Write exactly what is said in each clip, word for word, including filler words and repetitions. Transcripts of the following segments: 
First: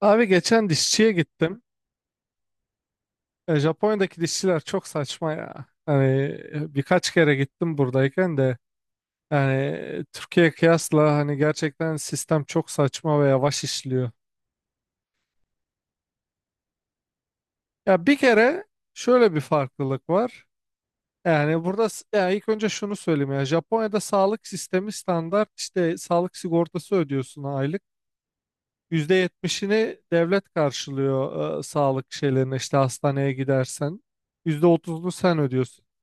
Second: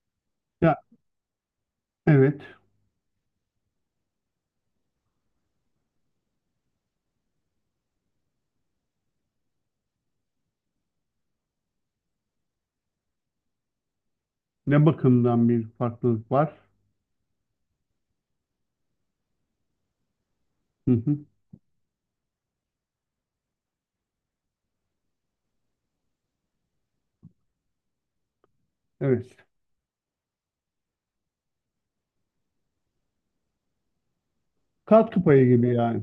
Abi geçen Ya dişçiye gittim. evet. E, Japonya'daki dişçiler çok saçma ya. Hani e, birkaç kere gittim buradayken de, yani Türkiye kıyasla hani gerçekten sistem çok saçma ve yavaş işliyor. Ne bakımdan bir farklılık var? Ya bir kere, şöyle bir farklılık var. Hı hı. Yani burada s- ya ilk önce şunu söyleyeyim ya, Japonya'da sağlık sistemi standart, işte sağlık sigortası ödüyorsun aylık. yüzde Evet. yetmişini devlet karşılıyor, e, sağlık şeylerine işte, hastaneye gidersen. Yüzde otuzunu Katkı sen payı gibi ödüyorsun. yani.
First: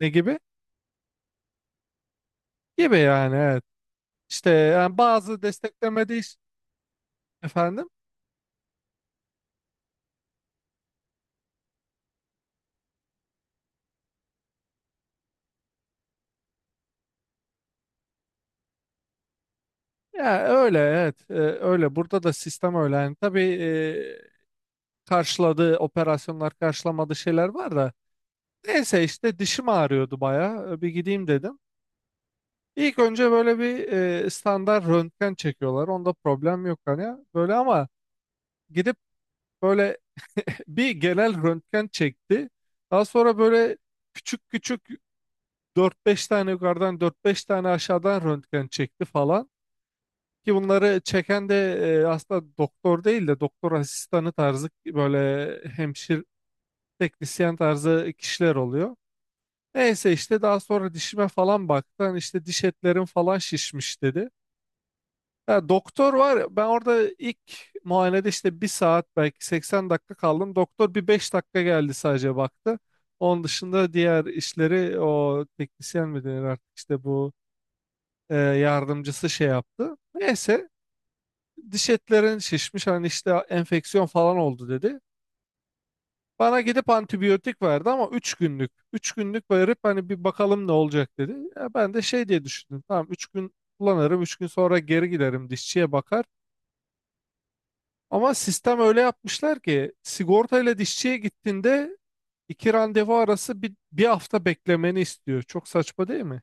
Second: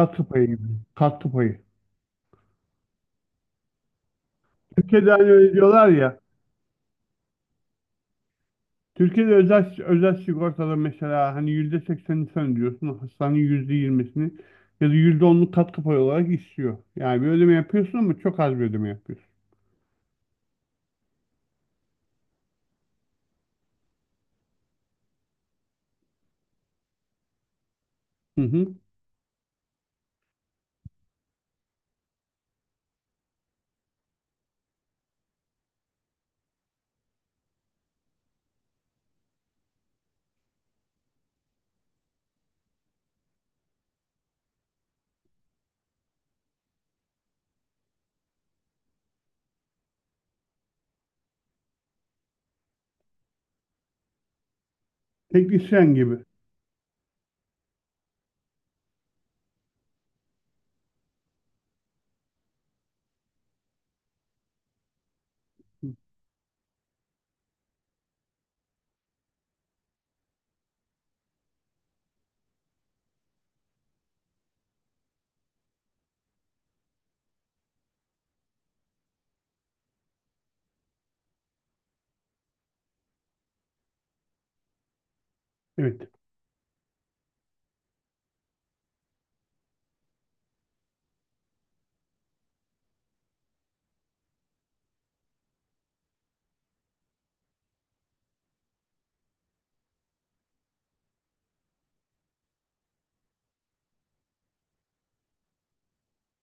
Ne gibi? payı gibi. Katkı payı. Gibi yani, evet. İşte yani Türkiye'de hani bazı öyle diyorlar ya. desteklemediği iş- efendim. Türkiye'de özel özel sigortada mesela hani yüzde seksenini sen ödüyorsun. Hastanenin yüzde yirmisini ya da yüzde onluk katkı payı olarak istiyor. Yani bir ödeme yapıyorsun ama çok az bir ödeme yapıyorsun. Ya öyle, evet. E, öyle burada da sistem öyle, yani tabii, e, karşıladığı operasyonlar, karşılamadığı şeyler var da, Hı hı. neyse işte dişim ağrıyordu bayağı. E, bir gideyim dedim. İlk önce böyle bir, e, standart röntgen çekiyorlar, onda problem yok hani böyle, ama gidip böyle bir genel röntgen çekti. Daha sonra böyle küçük küçük dört beş tane yukarıdan, dört beş tane aşağıdan röntgen çekti falan. Ki bunları çeken de e, aslında doktor değil de, doktor asistanı tarzı, böyle Teknisyen gibi. hemşir teknisyen tarzı kişiler oluyor. Neyse işte daha sonra dişime falan baktı. Hani işte diş etlerim falan şişmiş dedi. Ya doktor var ya, ben orada ilk muayenede işte bir saat, belki 80 dakika kaldım. Doktor bir 5 dakika geldi, sadece baktı. Onun dışında diğer işleri o teknisyen mi denir artık, işte bu e, yardımcısı şey yaptı. Neyse, diş etlerin şişmiş hani, işte enfeksiyon falan oldu dedi. Evet. Bana gidip antibiyotik verdi ama üç günlük. Üç günlük verip hani bir bakalım ne olacak dedi. Ya ben de şey diye düşündüm. Tamam, üç gün kullanırım, üç gün sonra geri giderim dişçiye bakar. Ama sistem öyle yapmışlar ki sigortayla dişçiye gittiğinde iki randevu arası bir, bir hafta beklemeni istiyor. Çok saçma değil mi?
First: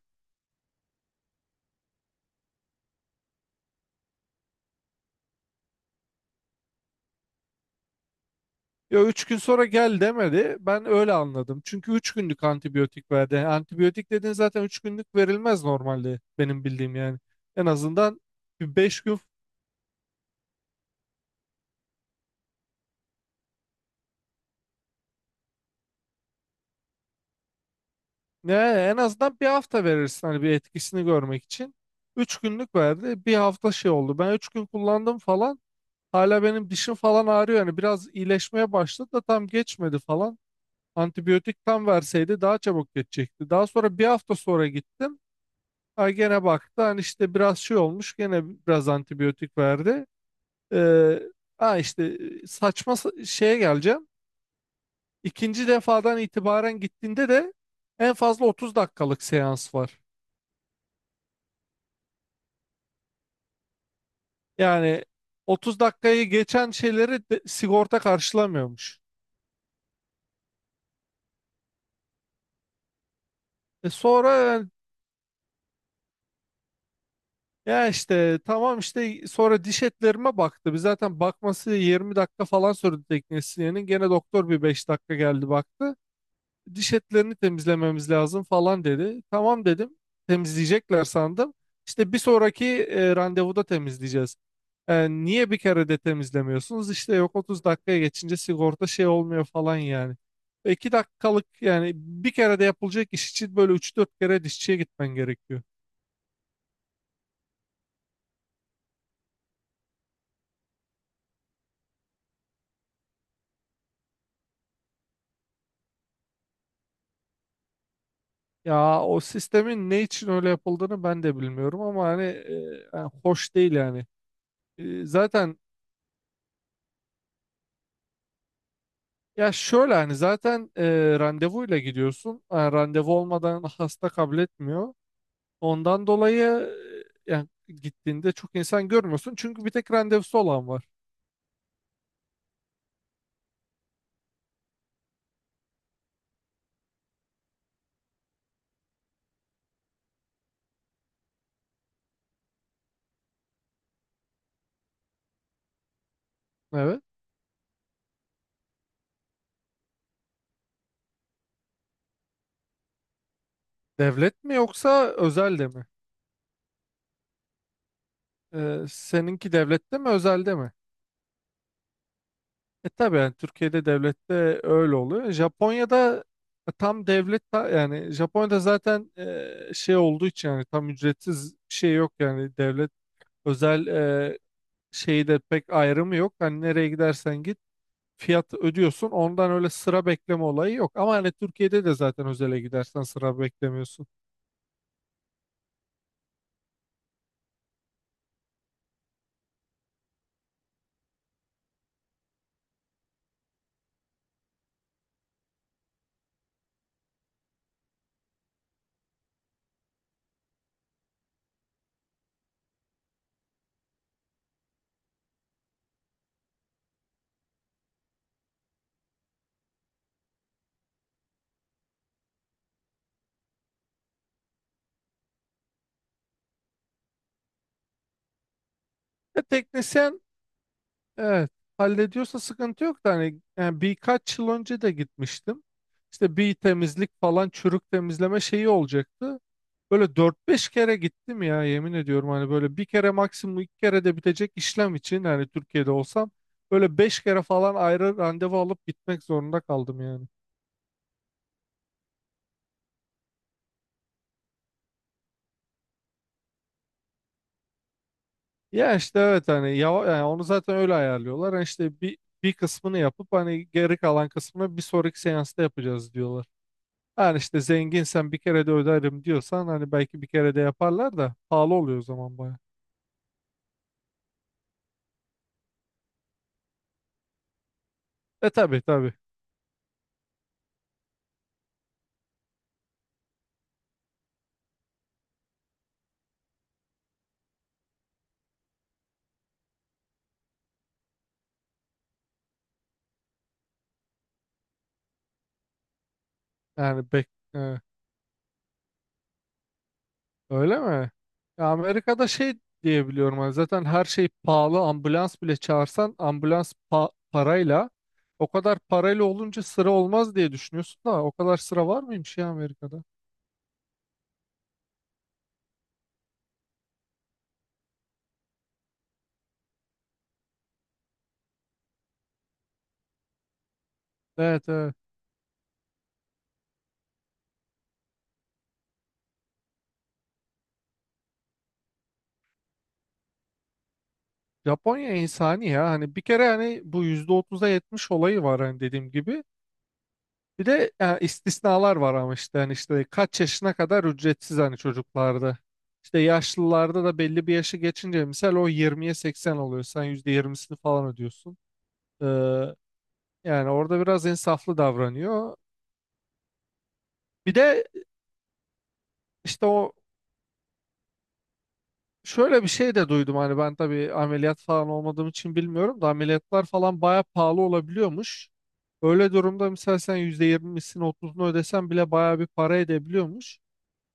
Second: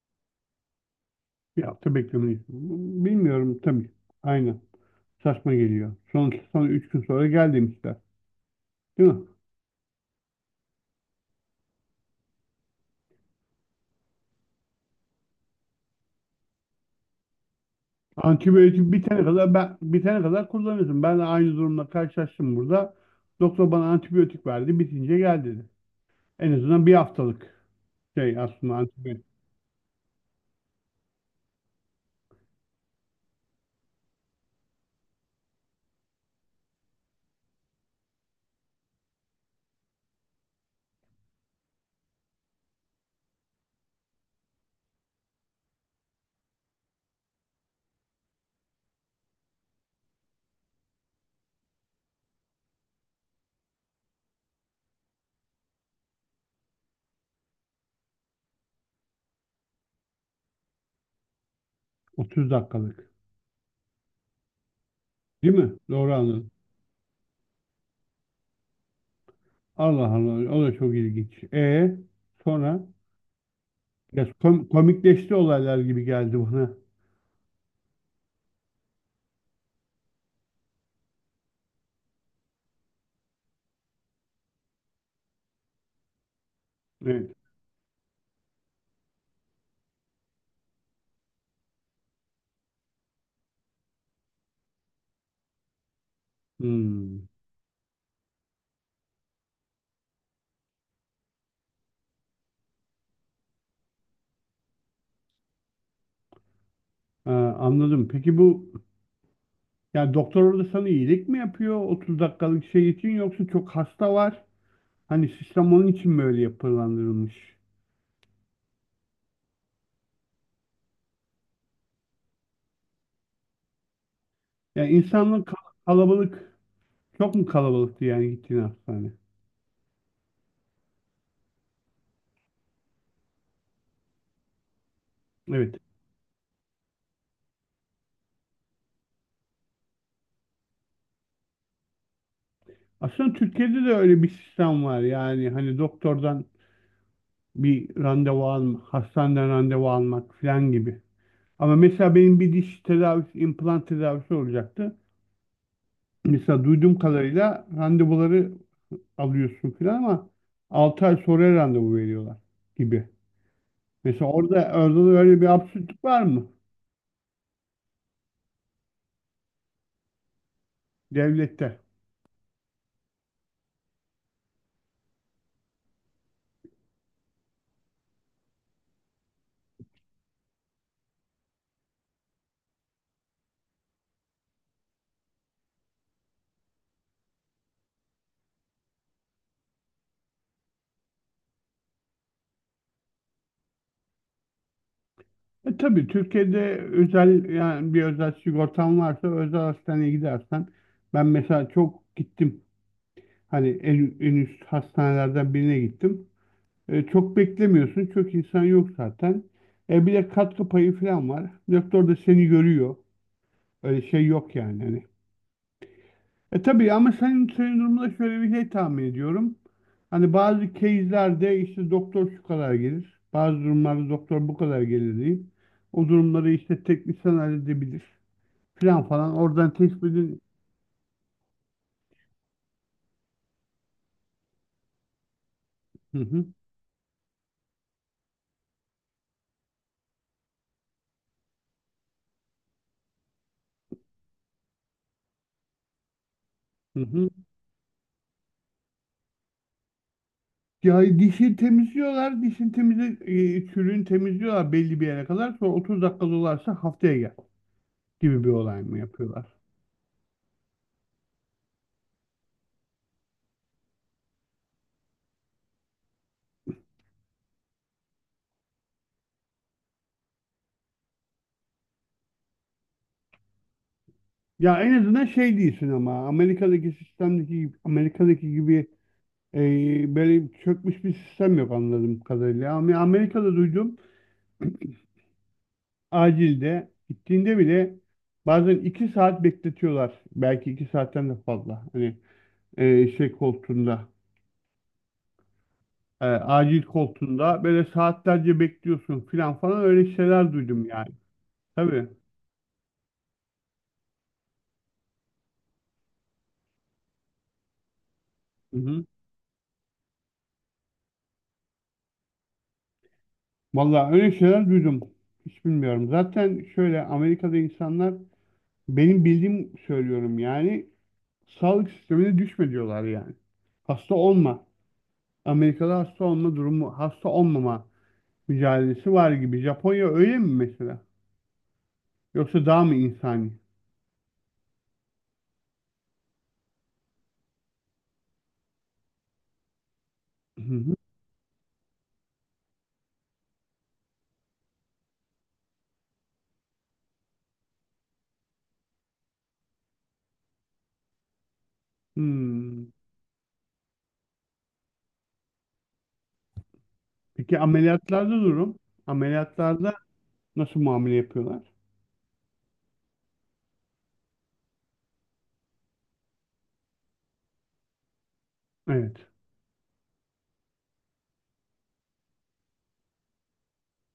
Bir hafta beklemeliyiz. Bilmiyorum tabii. Aynen. Saçma geliyor. Sonuçta sonra üç gün sonra gel demişler. Ya Değil üç mi? gün sonra gel demedi, ben öyle anladım. Çünkü üç günlük antibiyotik verdi. Yani antibiyotik dediğin zaten üç günlük verilmez normalde, benim bildiğim yani. En azından bir Antibiyotik beş gün, bitene kadar ben bitene kadar kullanıyorsun. Ben de aynı durumla karşılaştım burada. Doktor bana antibiyotik verdi, bitince gel dedi. En azından bir haftalık şey ne, aslında en antibiyotik. azından bir hafta verirsin hani, bir etkisini görmek için. Üç günlük verdi. Bir hafta şey oldu. Ben üç gün kullandım falan. Hala benim dişim falan ağrıyor. Yani biraz iyileşmeye başladı da tam geçmedi falan. Antibiyotik tam verseydi daha çabuk geçecekti. Daha sonra bir hafta sonra gittim. Ha, gene baktı hani, işte biraz şey olmuş, gene biraz antibiyotik verdi. Ee, ha işte, e, saçma sa- şeye geleceğim. İkinci defadan itibaren gittiğinde de en fazla 30 dakikalık seans var. otuz dakikalık. Yani Değil mi? 30 Doğru dakikayı anladım. geçen şeyleri de- sigorta karşılamıyormuş. Allah Allah. O da çok ilginç. E sonra E biraz sonra kom- yani- komikleşti olaylar gibi geldi bana. ya işte tamam, işte sonra diş etlerime baktı. Biz zaten bakması 20 dakika falan sürdü teknisyenin. Gene doktor bir beş dakika geldi, baktı. Diş Evet. etlerini temizlememiz lazım falan dedi. Tamam dedim. Temizleyecekler sandım. İşte bir sonraki e, randevuda temizleyeceğiz. E, niye bir kere de temizlemiyorsunuz? İşte Hmm. yok, 30 dakikaya geçince sigorta şey olmuyor falan yani. 2 dakikalık yani, bir kere de yapılacak iş için böyle üç dört kere dişçiye gitmen gerekiyor. Ha, anladım. Peki bu yani doktor orada sana iyilik mi yapıyor otuz dakikalık şey için yoksa çok hasta var? Hani sistem onun için mi öyle yapılandırılmış? Ya o sistemin ne için öyle yapıldığını ben de bilmiyorum ama hani, e, yani hoş değil yani. Yani E, insanlık kal- zaten kalabalık çok mu kalabalıktı yani gittiğin hastane? Ya şöyle hani zaten, e, randevuyla gidiyorsun. Yani randevu olmadan hasta kabul etmiyor. Evet. Ondan dolayı e, yani gittiğinde çok insan görmüyorsun. Çünkü bir tek randevusu olan var. Aslında Türkiye'de de öyle bir sistem var. Yani hani doktordan bir randevu almak, hastaneden randevu almak falan gibi. Ama mesela benim bir diş tedavisi, implant tedavisi olacaktı. Mesela duyduğum Evet. kadarıyla randevuları alıyorsun falan ama altı ay sonra randevu veriyorlar gibi. Mesela Devlet mi orada, orada yoksa da öyle bir özelde mi? absürtlük var mı E, seninki devlette mi, özelde mi? devlette? E tabii yani, Türkiye'de devlette öyle oluyor. Japonya'da, e, tam devlet ta- yani Japonya'da zaten e, şey olduğu için, yani tam ücretsiz bir şey yok yani, devlet özel şeyde pek ayrımı yok. Hani nereye gidersen git, fiyat ödüyorsun. Ondan öyle sıra bekleme olayı yok. Ama hani Türkiye'de de zaten özele gidersen sıra beklemiyorsun. E tabii Türkiye'de özel yani bir özel sigortan varsa özel hastaneye gidersen ben mesela çok gittim hani en, en üst hastanelerden birine gittim. E, çok beklemiyorsun çok insan yok zaten. E, bir de katkı payı falan var. Doktor da seni görüyor. Öyle şey yok yani. Hani E tabii ama senin, senin durumunda şöyle bir şey tahmin ediyorum. Hani bazı case'lerde işte doktor şu kadar gelir. Bazı durumlarda doktor bu kadar gelir deyip o durumları işte teknisyen halledebilir. Falan falan E, oradan teknisyen tespitin evet, hallediyorsa sıkıntı yok da hani yani birkaç yıl önce de gitmiştim. Hı İşte hı bir temizlik falan, çürük temizleme şeyi olacaktı. Böyle dört beş kere gittim ya, yemin ediyorum, hani böyle bir kere, maksimum iki kere de bitecek işlem için hani, Türkiye'de olsam böyle hı beş hı. kere falan ayrı randevu alıp gitmek zorunda kaldım yani. Ya dişi temizliyorlar. Dişin temizle e, çürüğünü temizliyorlar belli bir yere kadar. Sonra otuz dakika dolarsa haftaya gel gibi bir olay Ya mı işte yapıyorlar? evet, hani yava- yani onu zaten öyle ayarlıyorlar. Hani işte bir bir kısmını yapıp hani geri kalan kısmını bir sonraki seansta yapacağız diyorlar. Yani işte zenginsen bir kere de öderim diyorsan hani belki bir kere de yaparlar da pahalı oluyor o zaman baya. Ya en azından şey değilsin ama Amerika'daki sistemdeki gibi, E Amerika'daki gibi Tabi tabi. e, böyle çökmüş bir sistem yok anladığım kadarıyla. Ama Amerika'da duydum acilde gittiğinde bile bazen iki saat bekletiyorlar. Belki iki saatten de fazla. Hani e, şey koltuğunda e, acil Yani bek koltuğunda e, böyle saatlerce bekliyorsun filan falan öyle şeyler Öyle duydum yani. mi? Ya Tabii. Amerika'da şey diyebiliyorum hani, zaten her şey pahalı. Ambulans bile çağırsan ambulans pa- parayla, o Hı kadar hı. parayla olunca sıra olmaz diye düşünüyorsun da, o kadar sıra var mıymış ya Amerika'da? Vallahi öyle şeyler duydum. Hiç bilmiyorum. Zaten şöyle Amerika'da insanlar benim bildiğim söylüyorum yani sağlık sistemine düşme diyorlar yani. Hasta olma. Evet, evet. Amerika'da hasta olma durumu, hasta olmama mücadelesi var gibi. Japonya öyle mi mesela? Yoksa daha mı insani? Japonya insani ya. Hani bir kere hani bu yüzde otuz'a yetmiş olayı var hani, dediğim gibi. Hı Bir de hı. yani istisnalar var ama işte hani, işte kaç yaşına kadar ücretsiz hani, çocuklarda. İşte yaşlılarda da belli bir yaşı geçince misal o yirmiye seksen oluyor. Sen yüzde yirmisini falan ödüyorsun. Ee, Hmm. Yani orada biraz insaflı davranıyor. Bir Peki de ameliyatlarda durum? işte Ameliyatlarda o, nasıl muamele yapıyorlar? şöyle bir şey de duydum hani, ben tabii ameliyat falan olmadığım için bilmiyorum da ameliyatlar falan baya pahalı olabiliyormuş. Evet. Öyle durumda mesela sen yüzde yirmisini, otuzunu ödesen bile bayağı bir para edebiliyormuş.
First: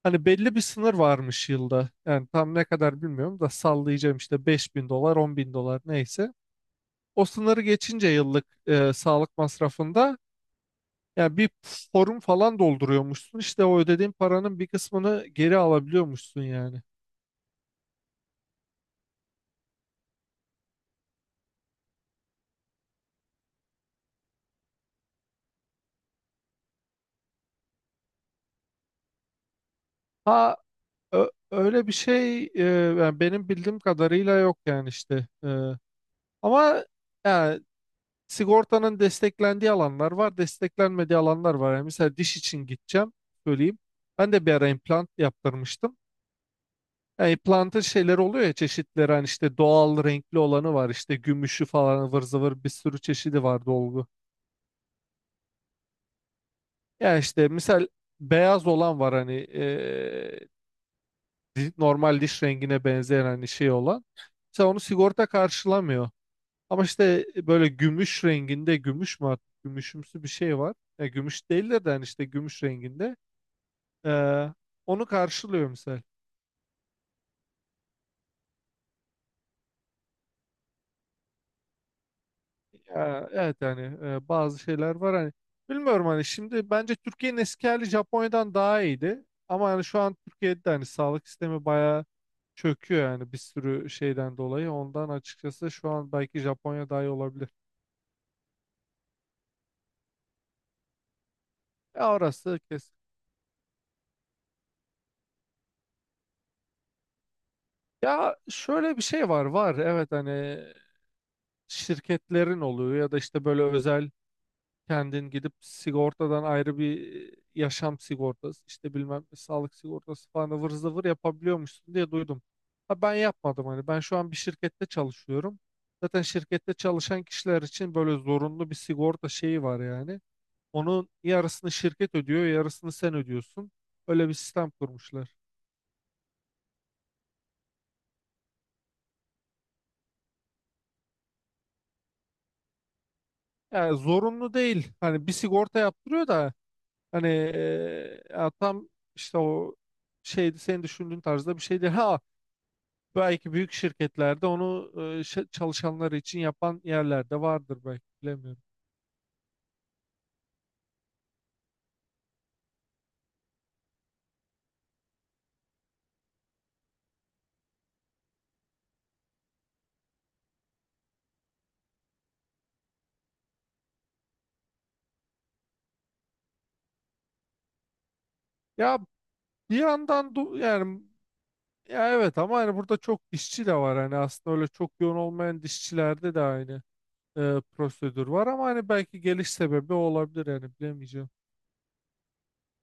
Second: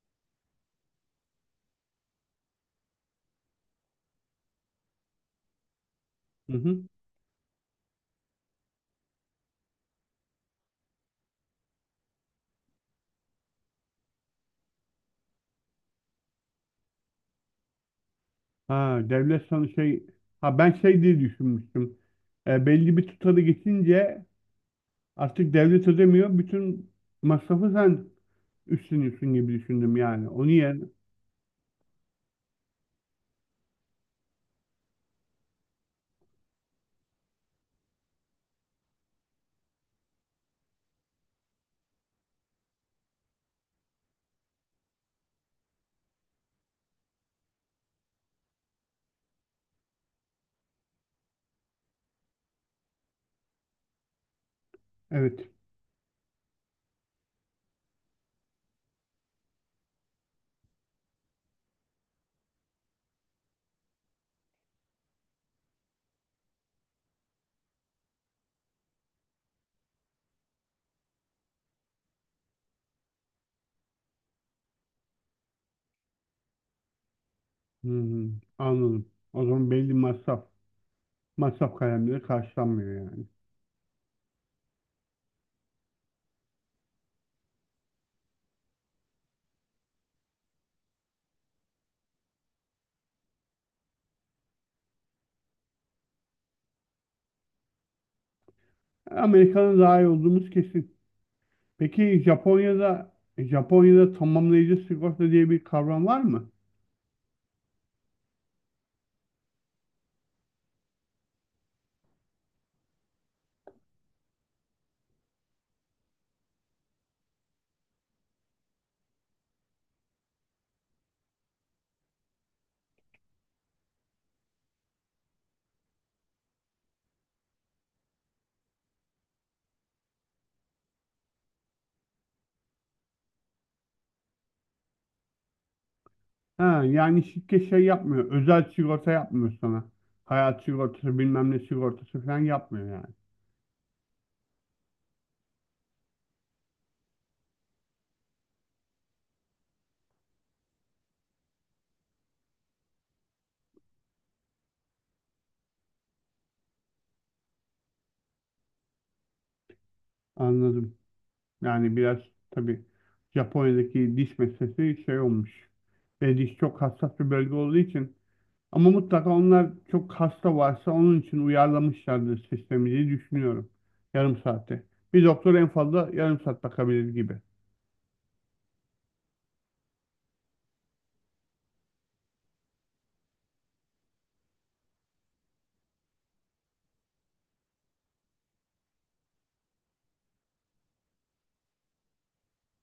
Hani belli bir sınır varmış yılda. Yani tam ne kadar bilmiyorum da sallayacağım işte, beş bin dolar, on bin dolar bin dolar, neyse. Hı hı. O sınırı geçince yıllık e, sağlık masrafında, yani bir forum falan dolduruyormuşsun. İşte o ödediğin paranın bir kısmını geri alabiliyormuşsun yani. Ha, devlet sana şey... Ha ben şey diye düşünmüştüm. E, belli bir tutarı geçince artık devlet ödemiyor. Bütün masrafı sen üstleniyorsun gibi düşündüm yani. Onu Ha, yerine. ö- öyle bir şey e, yani benim bildiğim kadarıyla yok yani işte. E, ama yani, sigortanın desteklendiği alanlar var, desteklenmediği alanlar var. Yani mesela diş için gideceğim, söyleyeyim. Ben de bir ara implant yaptırmıştım. Yani implantın şeyleri oluyor ya, çeşitleri hani, işte doğal renkli olanı var, işte gümüşü falan, ıvır zıvır bir sürü çeşidi var, dolgu. Evet. Yani işte misal beyaz olan var hani, eee, di- normal diş rengine benzeyen, hani şey olan. Mesela onu sigorta karşılamıyor. Ama işte e, böyle gümüş renginde, gümüş mü artık, gümüşümsü bir şey var. Ya gümüş değildir de yani işte gümüş renginde. Ee, onu karşılıyor misal. Hmm, anladım. O zaman belli masraf. Masraf kalemleri karşılanmıyor yani. Ya, evet yani, e, bazı şeyler var hani. Bilmiyorum hani şimdi, bence Türkiye'nin eski hali Japonya'dan daha iyiydi. Ama yani şu an Türkiye'de de hani sağlık sistemi bayağı çöküyor yani, bir sürü şeyden dolayı. Ondan açıkçası şu an belki Japonya daha iyi olabilir. Amerika'nın daha iyi olduğumuz kesin. Ya Peki orası kesin. Japonya'da Japonya'da tamamlayıcı sigorta diye bir kavram var mı? Ya şöyle bir şey var var, evet hani, şirketlerin oluyor ya da işte böyle özel, kendin gidip sigortadan ayrı bir yaşam sigortası, işte bilmem ne, sağlık sigortası falan ıvır zıvır yapabiliyormuşsun diye duydum. Ha, ben yapmadım hani, ben şu an bir şirkette çalışıyorum. Zaten şirkette çalışan kişiler için böyle zorunlu bir sigorta şeyi var yani. Onun yarısını şirket ödüyor, yarısını sen ödüyorsun. Öyle bir sistem kurmuşlar. Ha, yani şirket şey yapmıyor. Özel sigorta yapmıyor sana. Hayat sigortası bilmem ne sigortası falan yapmıyor yani. Yani zorunlu değil. Hani bir sigorta yaptırıyor da, hani eee, ya tam işte o şeydi, senin düşündüğün tarzda bir şeydi. Ha, belki büyük şirketlerde onu eee, şe- çalışanları için yapan yerlerde vardır belki, bilemiyorum. Anladım. Yani biraz tabii Japonya'daki diş meselesi şey olmuş. Ve diş çok hassas bir bölge olduğu için. Ama mutlaka onlar çok hasta varsa onun için uyarlamışlardır sistemi diye düşünüyorum. Yarım saatte bir doktor en fazla yarım saat bakabilir gibi. Ya bir yandan du- yani, ya evet ama hani burada çok işçi de var hani, aslında öyle çok yoğun olmayan dişçilerde de aynı eee, prosedür var ama hani belki geliş sebebi o olabilir yani, bilemeyeceğim.